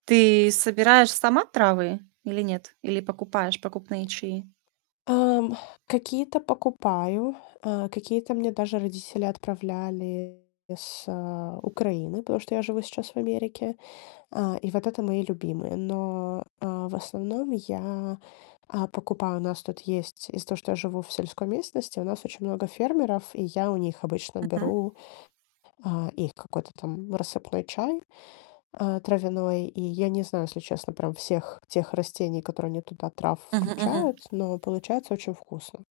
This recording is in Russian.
Ты собираешь сама травы или нет? Или покупаешь покупные чаи? Ам, какие-то покупаю, э, какие-то мне даже родители отправляли с, э, Украины, потому что я живу сейчас в Америке. А, и вот это мои любимые. Но, э, в основном я, а, покупаю. У нас тут есть из-за того, что я живу в сельской местности, у нас очень много фермеров, и я у них обычно Мгм. беру, а, их какой-то там рассыпной чай, э, травяной. И я не знаю, если честно, прям всех тех растений, которые они туда трав Мгм, мгм. включают, но получается очень вкусно.